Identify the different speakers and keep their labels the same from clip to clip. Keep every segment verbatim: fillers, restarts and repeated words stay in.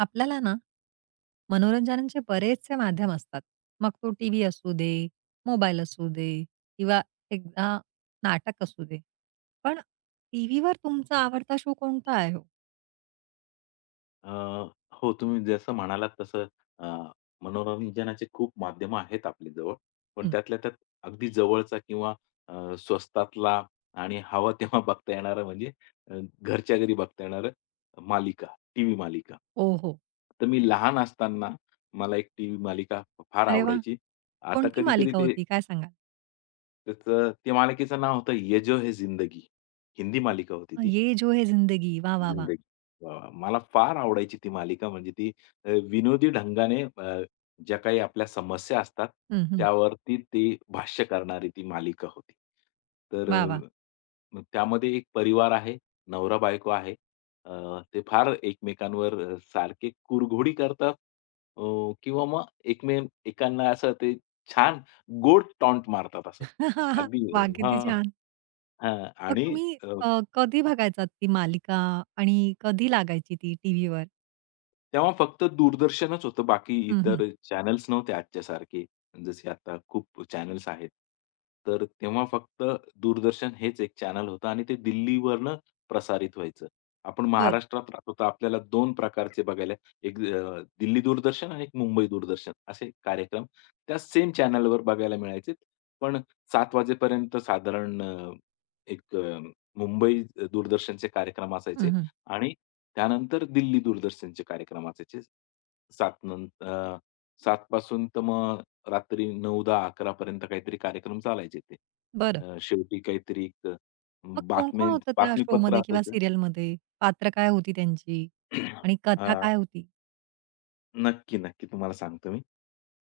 Speaker 1: आपल्याला ना मनोरंजनाचे बरेचसे माध्यम असतात. मग तो टीव्ही असू दे, मोबाईल असू दे किंवा एकदा नाटक असू दे. पण टीव्हीवर तुमचा आवडता शो कोणता आहे हो?
Speaker 2: अ, हो, तुम्ही जसं म्हणालात तसं अ, मनोरंजनाचे खूप माध्यमं आहेत आपल्या जवळ. पण
Speaker 1: हं.
Speaker 2: त्यातल्या त्यात अगदी जवळचा किंवा अ, स्वस्तातला आणि हवा तेव्हा बघता येणारा म्हणजे अ, घरच्या घरी बघता येणारं मालिका, टीव्ही मालिका.
Speaker 1: ओ हो.
Speaker 2: तर मी लहान असताना मला एक टीव्ही मालिका फार
Speaker 1: अरे वा,
Speaker 2: आवडायची. आता
Speaker 1: कोणती
Speaker 2: कधी-कधी
Speaker 1: मालिका
Speaker 2: ते.
Speaker 1: होती काय सांगाल?
Speaker 2: त्याचं त्या मालिकेचं नाव होतं ये जो है जिंदगी. हिंदी मालिका होती
Speaker 1: अ,
Speaker 2: ती.
Speaker 1: "ये जो है जिंदगी" वाह, वाह, वाह!
Speaker 2: जिंदगी. वाह, वाह! मला फार आवडायची ती मालिका म्हणजे ती अ, विनोदी ढंगाने अ, ज्या काही आपल्या समस्या असतात,
Speaker 1: हं, हं.
Speaker 2: त्यावरती ती भाष्य करणारी ती मालिका होती. तर
Speaker 1: वाह, वाह!
Speaker 2: अ, मग त्यामध्ये एक परिवार आहे, नवरा-बायको आहे. अ, ते फार एकमेकांवर अ, सारखे कुरघोडी करतात, अ, किंवा मग एकमेकांना असं ते छान गोड टॉन्ट मारतात असं. अगदी
Speaker 1: वाह! किती
Speaker 2: हां.
Speaker 1: छान.
Speaker 2: हां.
Speaker 1: मग
Speaker 2: आणि
Speaker 1: तुम्ही अ, कधी बघायचात ती मालिका आणि कधी लागायची ती टीव्हीवर?
Speaker 2: तेव्हा फक्त दूरदर्शनच होतं, बाकी
Speaker 1: हं,
Speaker 2: इतर चॅनल्स नव्हते आजच्यासारखे, जसे आता खूप चॅनल्स आहेत. तर तेव्हा फक्त दूरदर्शन हेच एक चॅनल होतं आणि ते दिल्लीवरनं प्रसारित व्हायचं. आपण महाराष्ट्रात राहतो, तर आपल्याला दोन प्रकारचे बघायला एक अ, दिल्ली दूरदर्शन आणि एक मुंबई दूरदर्शन असे कार्यक्रम त्या सेम चॅनलवर बघायला मिळायचे. पण सात वाजेपर्यंत साधारण अ, एक अ, मुंबई दूरदर्शनचे कार्यक्रम
Speaker 1: हं,
Speaker 2: असायचे.
Speaker 1: हं.
Speaker 2: आणि त्यानंतर दिल्ली दूरदर्शनचे कार्यक्रम असायचे. सात नं अ, सात पासून तर मग रात्री नऊ-अकरा पर्यंत काहीतरी कार्यक्रम चालायचे ते.
Speaker 1: बरं.
Speaker 2: अ, शेवटी काहीतरी एक अ,
Speaker 1: मग कोण-कोण होतं त्या
Speaker 2: बातमीपत्र
Speaker 1: शोमध्ये किंवा
Speaker 2: असायचं.
Speaker 1: सीरियलमध्ये? पात्र काय होती त्यांची? आणि कथा
Speaker 2: अ,
Speaker 1: काय होती?
Speaker 2: नक्की, नक्की तुम्हाला सांगतो मी.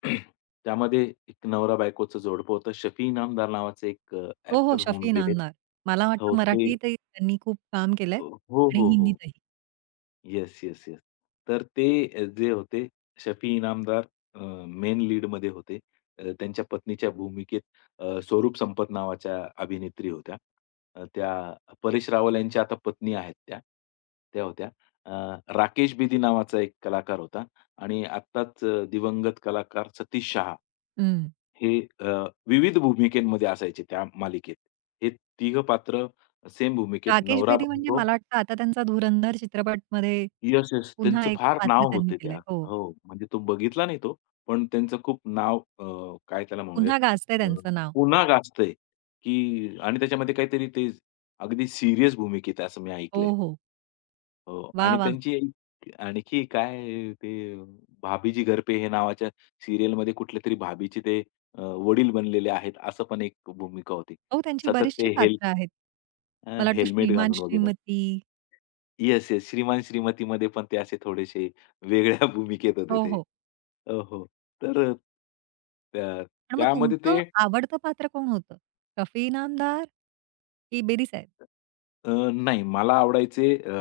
Speaker 2: त्यामध्ये एक नवरा-बायकोचं जोडपं होतं. शफी इनामदार नावाचे एक अ,
Speaker 1: हो, हो.
Speaker 2: होऊन
Speaker 1: शफी
Speaker 2: गेलेत.
Speaker 1: इनामदार. मला
Speaker 2: हो,
Speaker 1: वाटतं
Speaker 2: ते.
Speaker 1: मराठीतही त्यांनी खूप काम केलंय
Speaker 2: हो,
Speaker 1: आणि
Speaker 2: हो, हो.
Speaker 1: हिंदीतही.
Speaker 2: Yes, yes, yes. तर ते अ, जे होते शफी इनामदार अ, मेन लीडमध्ये होते. अ, त्यांच्या पत्नीच्या भूमिकेत अ, स्वरूप संपत नावाच्या अभिनेत्री होत्या. अ, त्या परेश रावल यांच्या आता पत्नी आहेत त्या. त्या होत्या. अ, राकेश बेदी नावाचा एक कलाकार होता आणि आत्ताच अ, दिवंगत कलाकार सतीश शहा
Speaker 1: हं.
Speaker 2: हे अ, विविध भूमिकेमध्ये असायचे त्या मालिकेत. हे तिघं पात्र सेम भूमिकेत
Speaker 1: राकेश
Speaker 2: नवरा
Speaker 1: बेदी म्हणजे
Speaker 2: बायको.
Speaker 1: मला वाटतं आता त्यांचा धुरंधर चित्रपटमध्ये
Speaker 2: येस, येस.
Speaker 1: पुन्हा
Speaker 2: त्यांचं
Speaker 1: एक
Speaker 2: फार
Speaker 1: पात्र
Speaker 2: नाव
Speaker 1: त्यांनी
Speaker 2: होते त्या.
Speaker 1: केलंय. हो.
Speaker 2: हो, म्हणजे तो बघितला नाही तो, पण त्यांचं खूप नाव अ, काय त्याला म्हणूयात
Speaker 1: पुन्हा गाजतंय
Speaker 2: अ,
Speaker 1: त्यांचं नाव.
Speaker 2: पुन्हा गाजतंय, की आणि त्याच्यामध्ये काहीतरी ते अगदी सीरियस भूमिकेत आहे असं मी
Speaker 1: हो,
Speaker 2: ऐकलंय.
Speaker 1: हो.
Speaker 2: हो
Speaker 1: वाह,
Speaker 2: आणि
Speaker 1: वाह!
Speaker 2: त्यांची एक आणखी काय ते भाभीजी घर पे हे नावाच्या सीरियलमध्ये कुठल्यातरी भाभीचे ते अ, वडील बनलेले आहेत, असं पण एक भूमिका होती.
Speaker 1: हो, त्यांची
Speaker 2: सतत
Speaker 1: बरीचशी
Speaker 2: ते हेल
Speaker 1: पात्र आहेत. मला वाटतं
Speaker 2: हेल्मेट
Speaker 1: श्रीमान
Speaker 2: घालून वगैरे.
Speaker 1: श्रीमती.
Speaker 2: Yes, yes. श्रीमान-श्रीमतीमध्ये पण ते असे थोडेसे वेगळ्या भूमिकेत होते
Speaker 1: हो,
Speaker 2: ते.
Speaker 1: हो.
Speaker 2: हो, हो. तर अ, त्या
Speaker 1: पण मग
Speaker 2: त्यामध्ये
Speaker 1: तुमचं
Speaker 2: ते
Speaker 1: आवडतं पात्र कोण होतं? शफी इनामदार की बेदी साहेब?
Speaker 2: अ, नाही, मला आवडायचे अ,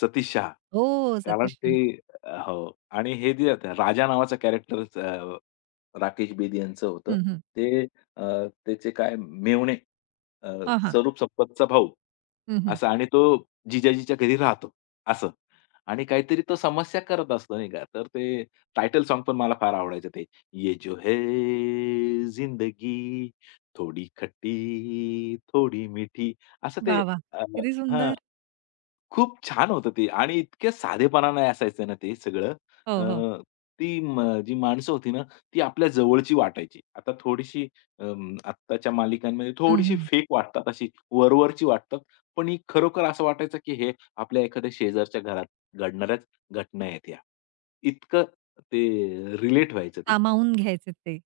Speaker 2: सतीश शहा.
Speaker 1: हो,
Speaker 2: कारण
Speaker 1: सतीश
Speaker 2: ते
Speaker 1: शहा.
Speaker 2: अ, हो, आणि हे जे होतं राजा नावाचं कॅरेक्टरच राकेश बेदी यांचं होतं.
Speaker 1: हं, हं.
Speaker 2: ते अ, त्याचे काय मेव्हणे अ,
Speaker 1: हां, हां.
Speaker 2: स्वरूप संपतचा भाऊ
Speaker 1: हं, हं.
Speaker 2: असा आणि तो जिजाजीच्या घरी राहतो असं. आणि काहीतरी तो समस्या करत असतो नाही का. तर ते टायटल सॉन्ग पण मला फार आवडायचं ते. ये जो है जिंदगी थोडी खट्टी, थोडी मीठी असं ते.
Speaker 1: वाह, वाह!
Speaker 2: अ,
Speaker 1: किती
Speaker 2: हां,
Speaker 1: सुंदर.
Speaker 2: खूप छान होतं ते आणि इतक्या साधेपणाने असायचं ना ते सगळं.
Speaker 1: हो, हो.
Speaker 2: अ, ती म जी माणसं होती ना, ती आपल्या जवळची वाटायची. आता थोडीशी अं, आत्ताच्या मालिकांमध्ये
Speaker 1: हं,
Speaker 2: थोडीशी
Speaker 1: हं.
Speaker 2: फेक वाटतात, अशी वरवरची वाटतात. पण ही खरोखर असं वाटायचं, की हे आपल्या एखाद्या शेजारच्या घरात घडणाऱ्याच घटना आहेत ह्या. इतकं ते रिलेट व्हायचं ते.
Speaker 1: सामावून घ्यायचे ते.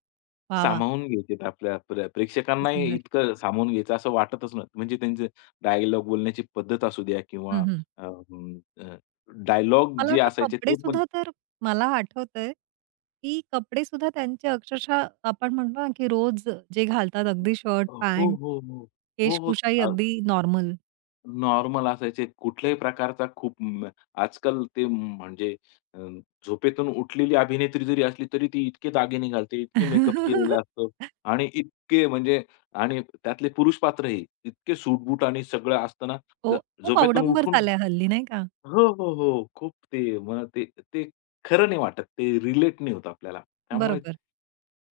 Speaker 1: वाह, वाह!
Speaker 2: सामावून घ्यायचेत आपल्या प्रे
Speaker 1: किती
Speaker 2: प्रेक्षकांनाही
Speaker 1: सुंदर.
Speaker 2: इतकं सामावून घ्यायचं असं वाटतच नाही. म्हणजे त्यांचे डायलॉग बोलण्याची पद्धत असू द्या किंवा
Speaker 1: हं, हं.
Speaker 2: डायलॉग
Speaker 1: मला
Speaker 2: जे
Speaker 1: वाटतं
Speaker 2: असायचे
Speaker 1: कपडे
Speaker 2: ते पण.
Speaker 1: सुद्धा तर मला आठवतंय, की कपडे सुद्धा त्यांचे अक्षरशः आपण म्हणतो ना, की रोज जे घालतात अगदी शर्ट,
Speaker 2: हो, हो,
Speaker 1: पॅन्ट,
Speaker 2: हो. हो,
Speaker 1: केशकुशाही
Speaker 2: हो.
Speaker 1: अगदी नॉर्मल.
Speaker 2: नॉर्मल असायचे. कुठल्याही प्रकारचा खूप म आजकाल ते म्हणजे अ, झोपेतून उठलेली अभिनेत्री जरी असली तरी ती इतके दागिने घालते, इतके मेकअप केलेला असतो आणि इतके म्हणजे आणि त्यातले पुरुष पात्रही इतके सूट आणि सगळं असताना
Speaker 1: हो,
Speaker 2: ज
Speaker 1: खूप
Speaker 2: झोपेतून
Speaker 1: अवडंबर
Speaker 2: उठून.
Speaker 1: झालाय हल्ली नाही का?
Speaker 2: हो, हो, हो. खूप ते मला ते ते खरं नाही वाटत. ते रिलेट नाही होत आपल्याला. त्यामुळे
Speaker 1: बरोबर.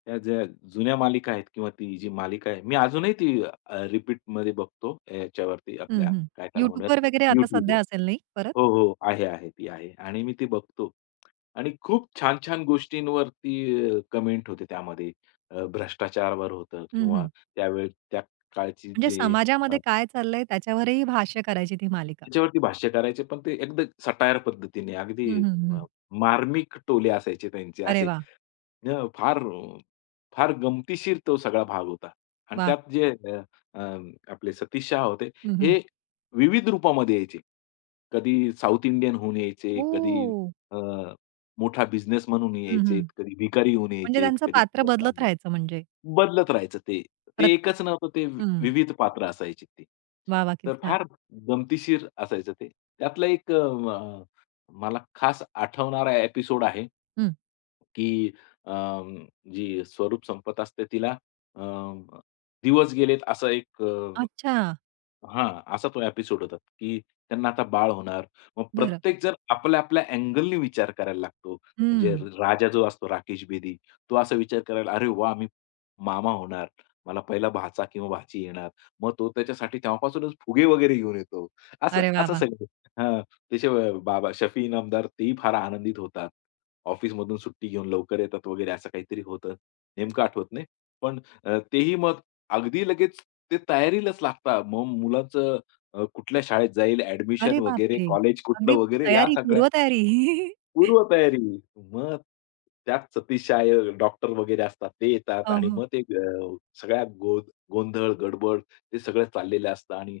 Speaker 2: त्या ज्या जुन्या मालिका आहेत किंवा ती जी मालिका आहे, मी अजूनही ती अ, रिपीटमध्ये बघतो याच्यावरती
Speaker 1: हं,
Speaker 2: आपल्या
Speaker 1: हं.
Speaker 2: काय त्याला म्हणूयात
Speaker 1: YouTubeवर वगैरे आता
Speaker 2: YouTubeवर.
Speaker 1: सध्या असेल नाही परत?
Speaker 2: हो, हो. आहे, आहे. ती आहे आणि मी ती बघतो आणि खूप छान-छान गोष्टींवरती अ, कमेंट होते त्यामध्ये. अ, भ्रष्टाचारावर होतं
Speaker 1: हं,
Speaker 2: किंवा
Speaker 1: हं.
Speaker 2: त्यावेळी त्या काळची
Speaker 1: म्हणजे
Speaker 2: जे
Speaker 1: समाजामध्ये काय चाललंय त्याच्यावरही भाष्य करायची ती मालिका.
Speaker 2: त्याच्यावरती भाष्य करायचे, पण ते एकदम सटायर पद्धतीने, अगदी
Speaker 1: हं, हं,
Speaker 2: अ,
Speaker 1: हं.
Speaker 2: मार्मिक टोले असायचे त्यांचे
Speaker 1: अरे
Speaker 2: असे.
Speaker 1: वाह!
Speaker 2: अ, फार फार गमतीशीर तो सगळा भाग होता. आणि
Speaker 1: वाह!
Speaker 2: त्यात जे अ, अ, आपले सतीश शहा होते,
Speaker 1: हं, हं.
Speaker 2: हे विविध रूपामध्ये यायचे. कधी साउथ इंडियन होऊन यायचे, कधी
Speaker 1: ओह!
Speaker 2: अ, मोठा बिझनेसमन होऊन
Speaker 1: हं,
Speaker 2: यायचे,
Speaker 1: हं.
Speaker 2: कधी भिकारी होऊन
Speaker 1: म्हणजे
Speaker 2: यायचे,
Speaker 1: त्यांचं
Speaker 2: कधी
Speaker 1: पात्र बदलत
Speaker 2: कामगार.
Speaker 1: राहायचं म्हणजे
Speaker 2: बदलत राहायचं ते. ते
Speaker 1: प्रत
Speaker 2: एकच नव्हतं ते वि-
Speaker 1: हं.
Speaker 2: विविध पात्र असायची ती.
Speaker 1: वाह! वाह!
Speaker 2: तर
Speaker 1: किती छान.
Speaker 2: फार गमतीशीर असायचं ते. त्यातला एक अ, म- मला खास आठवणारा एपिसोड आहे.
Speaker 1: हं.
Speaker 2: की अ, जी स्वरूप संपत असते तिला अ, दिवस गेलेत असा एक अ,
Speaker 1: अच्छा.
Speaker 2: हां, असा तो एपिसोड होता, की त्यांना आता बाळ होणार. मग
Speaker 1: बरं.
Speaker 2: प्रत्येकजण आपल्या-आपल्या अँगलनी विचार करायला लागतो. म्हणजे
Speaker 1: हं.
Speaker 2: राजा जो असतो राकेश बेदी, तो असा विचार करायला, "अरे वाह! मी मामा होणार. मला पहिला भाचा किंवा भाची येणार." मग तो त्याच्यासाठी तेव्हापासूनच फुगे वगैरे घेऊन येतो. असं
Speaker 1: अरे वाह!
Speaker 2: असं
Speaker 1: वाह!
Speaker 2: सगळं. हां, त्याचे व- बाबा शफी इनामदार तेही फार आनंदित होतात. ऑफिसमधून सुट्टी घेऊन लवकर येतात वगैरे असं काहीतरी होतं. नेमकं आठवत नाही. पण अ, तेही मग अगदी लगेच ते तयारीलाच लागतात. मग मुलाचं अ, कुठल्या शाळेत जाईल, ॲडमिशन
Speaker 1: अरे
Speaker 2: वगैरे,
Speaker 1: बापरे!
Speaker 2: कॉलेज कुठलं
Speaker 1: अगदी
Speaker 2: वगैरे या
Speaker 1: तयारी,
Speaker 2: सगळ्या
Speaker 1: पूर्वतयारी.
Speaker 2: पूर्व तयारी. मग त्यात सतीशाय डॉक्टर वगैरे असतात ते येतात
Speaker 1: हो,
Speaker 2: आणि
Speaker 1: हो.
Speaker 2: मग ते अ, सगळ्या गो गोंधळ, गडबड ते सगळं चाललेलं असतं आणि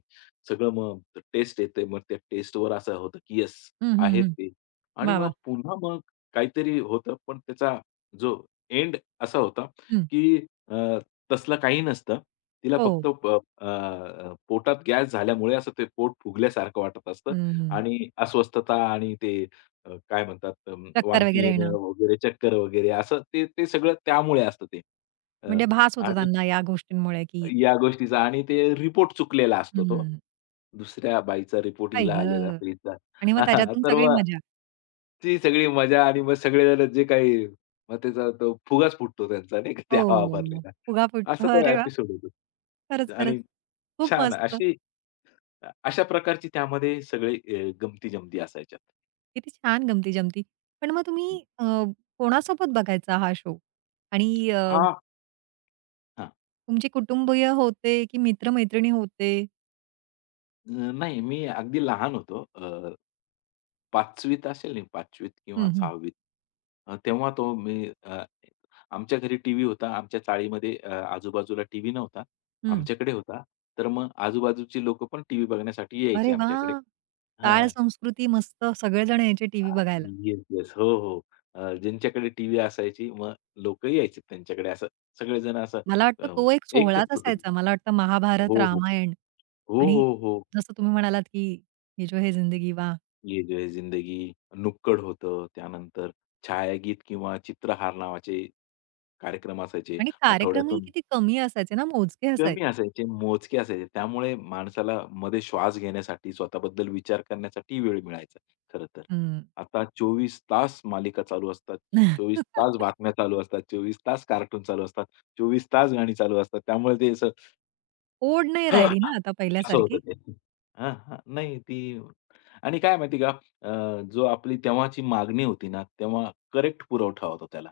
Speaker 2: सगळं मग टेस्ट येते. मग त्या टेस्टवर असं होतं, की येस
Speaker 1: हं, हं,
Speaker 2: आहेत
Speaker 1: हं.
Speaker 2: ते आणि
Speaker 1: वाह!
Speaker 2: मग
Speaker 1: वाह!
Speaker 2: पुन्हा मग काहीतरी होतं. पण त्याचा जो एंड असा होता,
Speaker 1: हं.
Speaker 2: की अ, तसलं काही नसतं. तिला
Speaker 1: हो.
Speaker 2: फक्त प अ, अ, पोटात गॅस झाल्यामुळे असं ते पोट फुगल्यासारखं वाटत असतं
Speaker 1: हं, हं.
Speaker 2: आणि अस्वस्थता आणि ते अ, काय म्हणतात अ,
Speaker 1: चक्कर
Speaker 2: वांती
Speaker 1: वगैरे येणं.
Speaker 2: येणं वगैरे, चक्कर वगैरे असं ते ते सगळं त्यामुळे असतं ते. अ,
Speaker 1: म्हणजे भास होतो
Speaker 2: आणि
Speaker 1: त्यांना या गोष्टींमुळे, की
Speaker 2: या गोष्टीचा आणि ते रिपोर्ट चुकलेला असतो तो.
Speaker 1: हं,
Speaker 2: दुसऱ्या बाईचा रिपोर्ट
Speaker 1: आई
Speaker 2: हिला आलेला
Speaker 1: गं!
Speaker 2: असतो हिचा.
Speaker 1: आणि मग त्याच्यातून
Speaker 2: तर
Speaker 1: सगळी
Speaker 2: मग
Speaker 1: मजा.
Speaker 2: ती सगळी मजा आणि मग सगळेजण जे काही मग त्याचा तो फुगाच फुटतो त्यांचा नाही का त्या
Speaker 1: हो.
Speaker 2: वापरलेला.
Speaker 1: फुगाफूट.
Speaker 2: असा तो
Speaker 1: अरे वाह!
Speaker 2: एपिसोड होतो.
Speaker 1: खरंच, खरंच.
Speaker 2: आणि
Speaker 1: खूप
Speaker 2: छान
Speaker 1: मस्त.
Speaker 2: अशी अशा प्रकारची त्यामध्ये सगळे गमती-जमती असायच्या.
Speaker 1: किती छान गमती-जमती. पण मग तुम्ही अ, कोणासोबत बघायचा हा शो? आणि अ,
Speaker 2: हां.
Speaker 1: तुमचे कुटुंबीय होते की मित्र-मैत्रिणी होते?
Speaker 2: अ, नाही, मी अगदी लहान होतो. अ, पाचवी असेल मी. पाचवी किंवा
Speaker 1: हं, हं.
Speaker 2: सहावी त. तेव्हा तो मी अ, आमच्या घरी टीव्ही होता. आमच्या चाळीमध्ये अ, आजूबाजूला टीव्ही नव्हता.
Speaker 1: हं.
Speaker 2: आमच्याकडे होता. तर मग आजूबाजूची लोकं पण टीव्ही बघण्यासाठी यायची
Speaker 1: अरे
Speaker 2: आमच्याकडे.
Speaker 1: वाह! टाळ
Speaker 2: हां.
Speaker 1: संस्कृती मस्त सगळेजण यायचे टीव्ही
Speaker 2: अ,
Speaker 1: बघायला.
Speaker 2: Yes, yes. हो, हो. अ, ज्यांच्याकडे टीव्ही असायची मग लोकं यायचे त्यांच्याकडे. असं सगळेजण असं
Speaker 1: मला वाटतं
Speaker 2: अ,
Speaker 1: तो एक
Speaker 2: एकच
Speaker 1: सोहळाच
Speaker 2: कुटुंब.
Speaker 1: असायचा. मला वाटतं महाभारत,
Speaker 2: हो, हो.
Speaker 1: रामायण
Speaker 2: हो,
Speaker 1: आणि
Speaker 2: हो, हो.
Speaker 1: जसं तुम्ही म्हणालात की "ये जो है जिंदगी" वाह!
Speaker 2: ये जो है जिंदगी, नुक्कड होतं. त्यानंतर छायागीत किंवा चित्रहार नावाचे कार्यक्रम असायचे.
Speaker 1: आणि कार्यक्रमही
Speaker 2: आठवड्यातून
Speaker 1: किती कमी असायचे ना, मोजके
Speaker 2: कमी
Speaker 1: असायचे.
Speaker 2: असायचे, मोजके असायचे. त्यामुळे माणसाला मध्ये श्वास घेण्यासाठी, स्वतःबद्दल विचार करण्यासाठी वेळ मिळायचा खरं तर.
Speaker 1: हं.
Speaker 2: आता चोवीस तास मालिका चालू असतात. चोवीस तास बातम्या चालू असतात. चोवीस तास कार्टून चालू असतात. चोवीस तास गाणी चालू असतात. त्यामुळे ते असं
Speaker 1: ओढ नाही राहिली ना आता
Speaker 2: असं होतं
Speaker 1: पहिल्यासारखी.
Speaker 2: ते. हां, हां. नाही ती. आणि काय माहिती आहे का अ, जो आपली तेव्हाची मागणी होती ना, तेव्हा करेक्ट पुरवठा होता त्याला.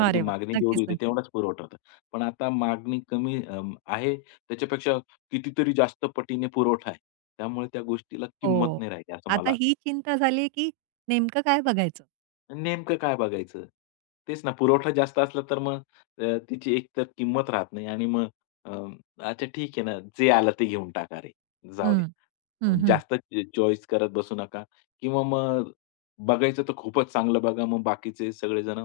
Speaker 2: अगदी
Speaker 1: वा,
Speaker 2: मागणी जेवढी
Speaker 1: नक्कीच,
Speaker 2: होती
Speaker 1: नक्कीच.
Speaker 2: तेवढाच पुरवठा होता. पण आता मागणी कमी अ, आहे त्याच्यापेक्षा कितीतरी जास्त पटीने पुरवठा आहे. त्यामुळे त्या गोष्टीला किंमत
Speaker 1: हो.
Speaker 2: नाही राहिली असं
Speaker 1: आता
Speaker 2: मला.
Speaker 1: ही चिंता झालीये, की नेमकं काय बघायचं?
Speaker 2: नेमकं काय बघायचं? तेच ना, पुरवठा जास्त असला तर मग अ, तिची एकतर किंमत राहत नाही आणि मग अ, अच्छा ठीक आहे ना, जे आलं ते घेऊन टाका रे, जाऊ
Speaker 1: हं,
Speaker 2: द्या.
Speaker 1: हं, हं.
Speaker 2: जास्त चॉईस करत बसू नका किंवा मग बघायचं तर खूपच चांगलं बघा, मग बाकीचे सगळेजण.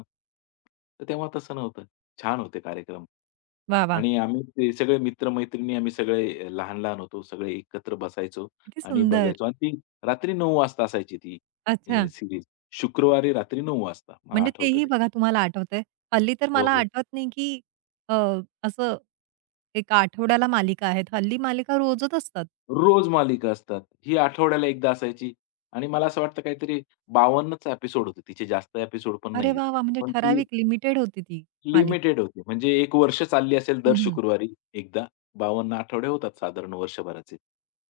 Speaker 2: तर तेव्हा तसं नव्हतं. छान होते कार्यक्रम
Speaker 1: वाह, वाह!
Speaker 2: आणि आम्ही ते सगळे मित्र-मैत्रिणी आम्ही सगळे लहान-लहान होतो. सगळे एकत्र बसायचो
Speaker 1: किती
Speaker 2: आणि
Speaker 1: सुंदर.
Speaker 2: बघायचो आणि ती रात्री नऊ वाजता असायची ती अ,
Speaker 1: अच्छा.
Speaker 2: शुक्रवारी रात्री नऊ वाजता मला
Speaker 1: म्हणजे
Speaker 2: आठवतं
Speaker 1: तेही
Speaker 2: ते.
Speaker 1: बघा तुम्हाला आठवतंय. हल्ली तर
Speaker 2: हो,
Speaker 1: मला
Speaker 2: हो.
Speaker 1: आठवत नाही, की अ, असं एक आठवड्याला मालिका आहेत. हल्ली मालिका रोजच असतात.
Speaker 2: रोज मालिका असतात. ही आठवड्याला एकदा असायची आणि मला असं वाटतं काहीतरी 52च एपिसोड होते. तिचे जास्त एपिसोड पण
Speaker 1: अरे
Speaker 2: नाहीयेत.
Speaker 1: वाह, वाह! म्हणजे
Speaker 2: पण ती
Speaker 1: ठराविक लिमिटेड होती ती मालिका.
Speaker 2: लिमिटेड होती. म्हणजे एक वर्ष चालली असेल दर
Speaker 1: हं, हं.
Speaker 2: शुक्रवारी एकदा. बावन्न आठवडे होतात साधारण वर्षभराचे.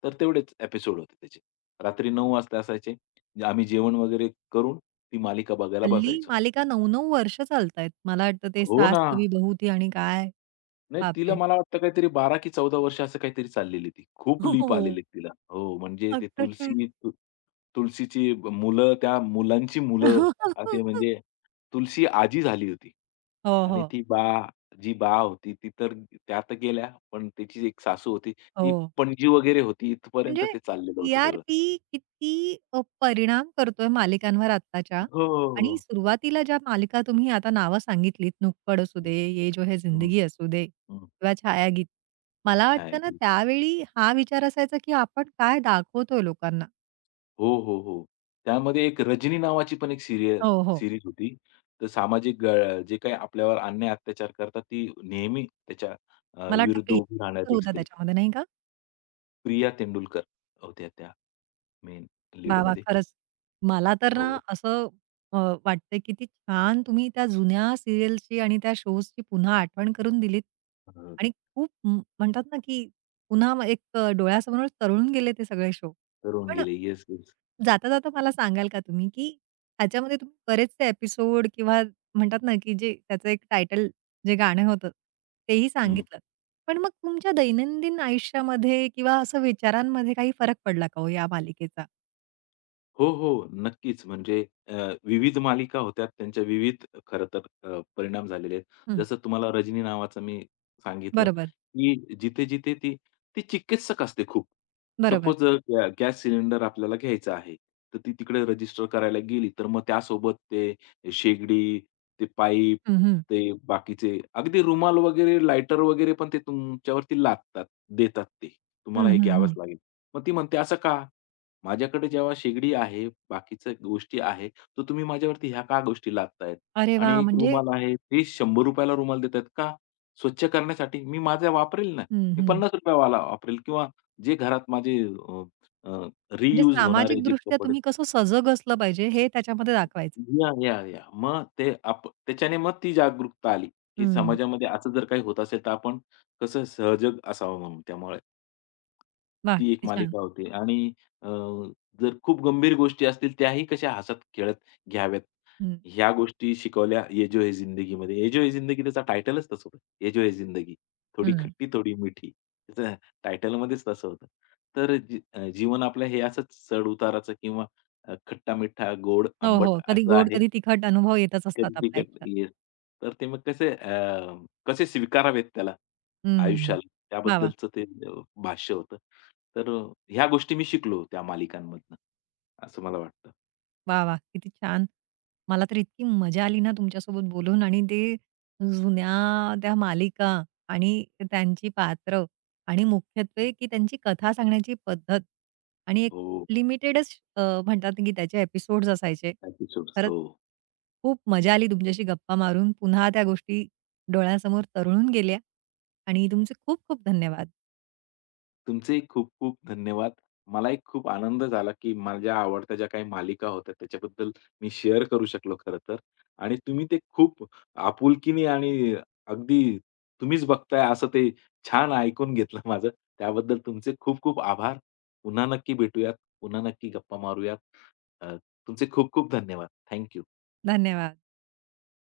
Speaker 2: तर तेवढेच एपिसोड होते त्याचे. रात्री नऊ वाजता असायचे. जे आम्ही जेवण वगैरे करून ती मालिका बघायला
Speaker 1: हल्ली
Speaker 2: बसायचो.
Speaker 1: मालिका नऊ नऊ वर्ष चालतायत. मला वाटतं ते
Speaker 2: हो
Speaker 1: सास
Speaker 2: ना.
Speaker 1: कभी बहू थी आणि काय
Speaker 2: नाही, तिला
Speaker 1: बापरे!
Speaker 2: मला वाटतं काहीतरी बारा की चौदा वर्ष असं काहीतरी चाललेली ती. खूप
Speaker 1: हो, हो,
Speaker 2: लीप
Speaker 1: हो.
Speaker 2: आलेले तिला. हो, म्हणजे ते
Speaker 1: अक्षरशः
Speaker 2: तुलसी तु तुलसीची ब- मुलं, त्या मुलांची मुलं असे म्हणजे तुलसी आजी झाली होती.
Speaker 1: हो,
Speaker 2: आणि
Speaker 1: हो.
Speaker 2: ती बा जी बा होती ती तर त्या तर गेल्या, पण तिची एक सासू होती,
Speaker 1: हो.
Speaker 2: ती पणजी वगैरे होती. इथपर्यंत
Speaker 1: म्हणजे
Speaker 2: ते चाललेलं होतं सगळं.
Speaker 1: टी-आर-पी किती अ, परिणाम करतोय मालिकांवर आत्ताच्या
Speaker 2: हो, हो,
Speaker 1: आणि
Speaker 2: हो.
Speaker 1: सुरुवातीला ज्या मालिका तुम्ही आता नावं सांगितलीत, नुक्कड असू
Speaker 2: हं,
Speaker 1: दे, ये जो है
Speaker 2: हं,
Speaker 1: जिंदगी असू दे किंवा छायागीत. मला
Speaker 2: छान आहे.
Speaker 1: वाटतं ना त्यावेळी हा विचार असायचा, की आपण काय दाखवतोय लोकांना?
Speaker 2: हो, हो, हो. त्यामध्ये एक रजनी नावाची पण एक सीरियल
Speaker 1: हो, हो.
Speaker 2: सीरीज होती. तर सामाजिक अ, जे काही आपल्यावर अन्याय अत्याचार करतात ती नेहमी त्याच्या अ,
Speaker 1: मला वाटतं
Speaker 2: विरुद्ध उभी
Speaker 1: प्रिया
Speaker 2: राहणारी एक
Speaker 1: होता
Speaker 2: स्त्री.
Speaker 1: त्याच्यामध्ये नाही का?
Speaker 2: प्रिया तेंडुलकर होत्या त्या मेन
Speaker 1: वाह! वाह!
Speaker 2: लीडमध्ये.
Speaker 1: खरंच. मला तर ना
Speaker 2: हो.
Speaker 1: असं अ, वाटतंय किती छान तुम्ही त्या जुन्या सीरियलची आणि त्या शोजची पुन्हा आठवण करून दिलीत
Speaker 2: अ,
Speaker 1: आणि खूप म म्हणतात ना, की पुन्हा मग एक अ, डोळ्यासमोर तरळून गेले ते सगळे शो.
Speaker 2: तरुण
Speaker 1: पण
Speaker 2: गेले. Yes, yes.
Speaker 1: जाता-जाता मला सांगाल का तुम्ही, की ह्याच्यामध्ये तुम्ही बरेचसे एपिसोड किंवा म्हणतात ना, की जे त्याचं एक टायटल जे गाणं होतं तेही
Speaker 2: हं.
Speaker 1: सांगितलं. पण मग तुमच्या दैनंदिन आयुष्यामध्ये किंवा असं विचारांमध्ये काही फरक पडला का हो या मालिकेचा?
Speaker 2: हो, हो. नक्कीच. म्हणजे अ, विविध मालिका होत्या. त्यांच्या विविध खरं तर अ, परिणाम झालेले आहेत.
Speaker 1: हं,
Speaker 2: जसं तुम्हाला रजनी नावाचं मी सांगितलं,
Speaker 1: बरोबर.
Speaker 2: की जिथे-जिथे ती ती चिकित्सक असते खूप.
Speaker 1: बरोबर.
Speaker 2: सपोज अ, गॅ गॅस सिलेंडर आपल्याला घ्यायचा आहे. तर ती तिकडे रजिस्टर करायला गेली, तर मग त्यासोबत ते शेगडी, ते पाईप,
Speaker 1: हं, हं.
Speaker 2: ते बाकीचे अगदी रुमाल वगैरे, लायटर वगैरे पण ते तुमच्यावरती लादतात, देतात ते.
Speaker 1: हं,
Speaker 2: तुम्हाला हे
Speaker 1: हं,
Speaker 2: घ्यावंच
Speaker 1: हं.
Speaker 2: लागेल. मग ती म्हणते, "असं का? माझ्याकडे जेव्हा शेगडी आहे, बाकीच्या गोष्टी आहे, तर तुम्ही माझ्यावरती ह्या का गोष्टी लादतायत?
Speaker 1: अरे
Speaker 2: आणि
Speaker 1: वाह!
Speaker 2: एक
Speaker 1: म्हणजे
Speaker 2: रुमाल आहे, ते ₹शंभर ला रुमाल देतायत का? स्वच्छ करण्यासाठी मी माझा वापरेल ना.
Speaker 1: हं,
Speaker 2: मी
Speaker 1: हं.
Speaker 2: ₹पन्नास वाला वापरेल किंवा जे घरात माझे
Speaker 1: म्हणजे
Speaker 2: रियूज होणारे जे
Speaker 1: सामाजिकदृष्ट्या
Speaker 2: कपडे."
Speaker 1: तुम्ही कसं सजग असलं पाहिजे हे त्याच्यामध्ये दाखवायचं.
Speaker 2: या, या, या. मग ते आप त्याच्याने मग ती जागरूकता आली, की
Speaker 1: हं.
Speaker 2: समाजामध्ये असं जर काही होत असेल, तर आपण कसं सहजग असावं म्हणून त्यामुळे.
Speaker 1: वाह!
Speaker 2: ती एक
Speaker 1: किती छान.
Speaker 2: मालिका होती आणि अ, जर खूप गंभीर गोष्टी असतील त्याही कशा हसत-खेळत घ्याव्यात.
Speaker 1: हं.
Speaker 2: ह्या गोष्टी शिकवल्या ये जो है जिंदगीमध्ये. ये जो है जिंदगी त्याचा टायटलच तसं होतं. ये जो है जिंदगी. थोडी
Speaker 1: हं.
Speaker 2: खट्टी, थोडी मिठी. त्याचं टायटलमध्येच तसं होतं. तर जी अ, जीवन आपलं हे असंच चढ-उताराचं किंवा अ, खट्टा-मिठा, गोड,
Speaker 1: हो,
Speaker 2: आंबट
Speaker 1: हो. कधी
Speaker 2: असं
Speaker 1: गोड,
Speaker 2: आहे.
Speaker 1: कधी तिखट अनुभव येतच असतात
Speaker 2: कधी
Speaker 1: आपल्या आयुष्यात.
Speaker 2: येस. तर ते मग कसे अ, कसे स्वीकारावेत त्याला,
Speaker 1: हं.
Speaker 2: आयुष्याला
Speaker 1: वाह, वाह!
Speaker 2: त्याबद्दलचं ते अ, भाष्य होतं. तर अ, ह्या गोष्टी मी शिकलो त्या मालिकांमधनं, असं मला वाटतं.
Speaker 1: वाह! वाह! किती छान. मला तर इतकी मजा आली ना तुमच्यासोबत बोलून आणि ते जुन्या त्या मालिका आणि त्यांची पात्र आणि मुख्यत्वे की त्यांची कथा सांगण्याची पद्धत आणि एक
Speaker 2: हो,
Speaker 1: लिमिटेडच अ, म्हणतात की त्याचे एपिसोड्स असायचे.
Speaker 2: एपिसोड्स.
Speaker 1: खरंच
Speaker 2: हो.
Speaker 1: खूप मजा आली तुमच्याशी गप्पा मारून. पुन्हा त्या गोष्टी डोळ्यासमोर तरळून गेल्या आणि तुमचे खूप खूप धन्यवाद.
Speaker 2: तुमचेही खूप-खूप धन्यवाद. मलाही खूप आनंद झाला, की माझ्या आवडत्या ज्या काही मालिका होत्या त्याच्याबद्दल मी शेअर करू शकलो खरं तर आणि तुम्ही ते खूप आपुलकीने आणि अगदी तुम्हीच बघताय असं ते छान ऐकून घेतलं माझं. त्याबद्दल तुमचे खूप-खूप आभार. पुन्हा नक्की भेटूयात. पुन्हा नक्की गप्पा मारूयात. अ, तुमचे खूप-खूप धन्यवाद. थँक
Speaker 1: धन्यवाद.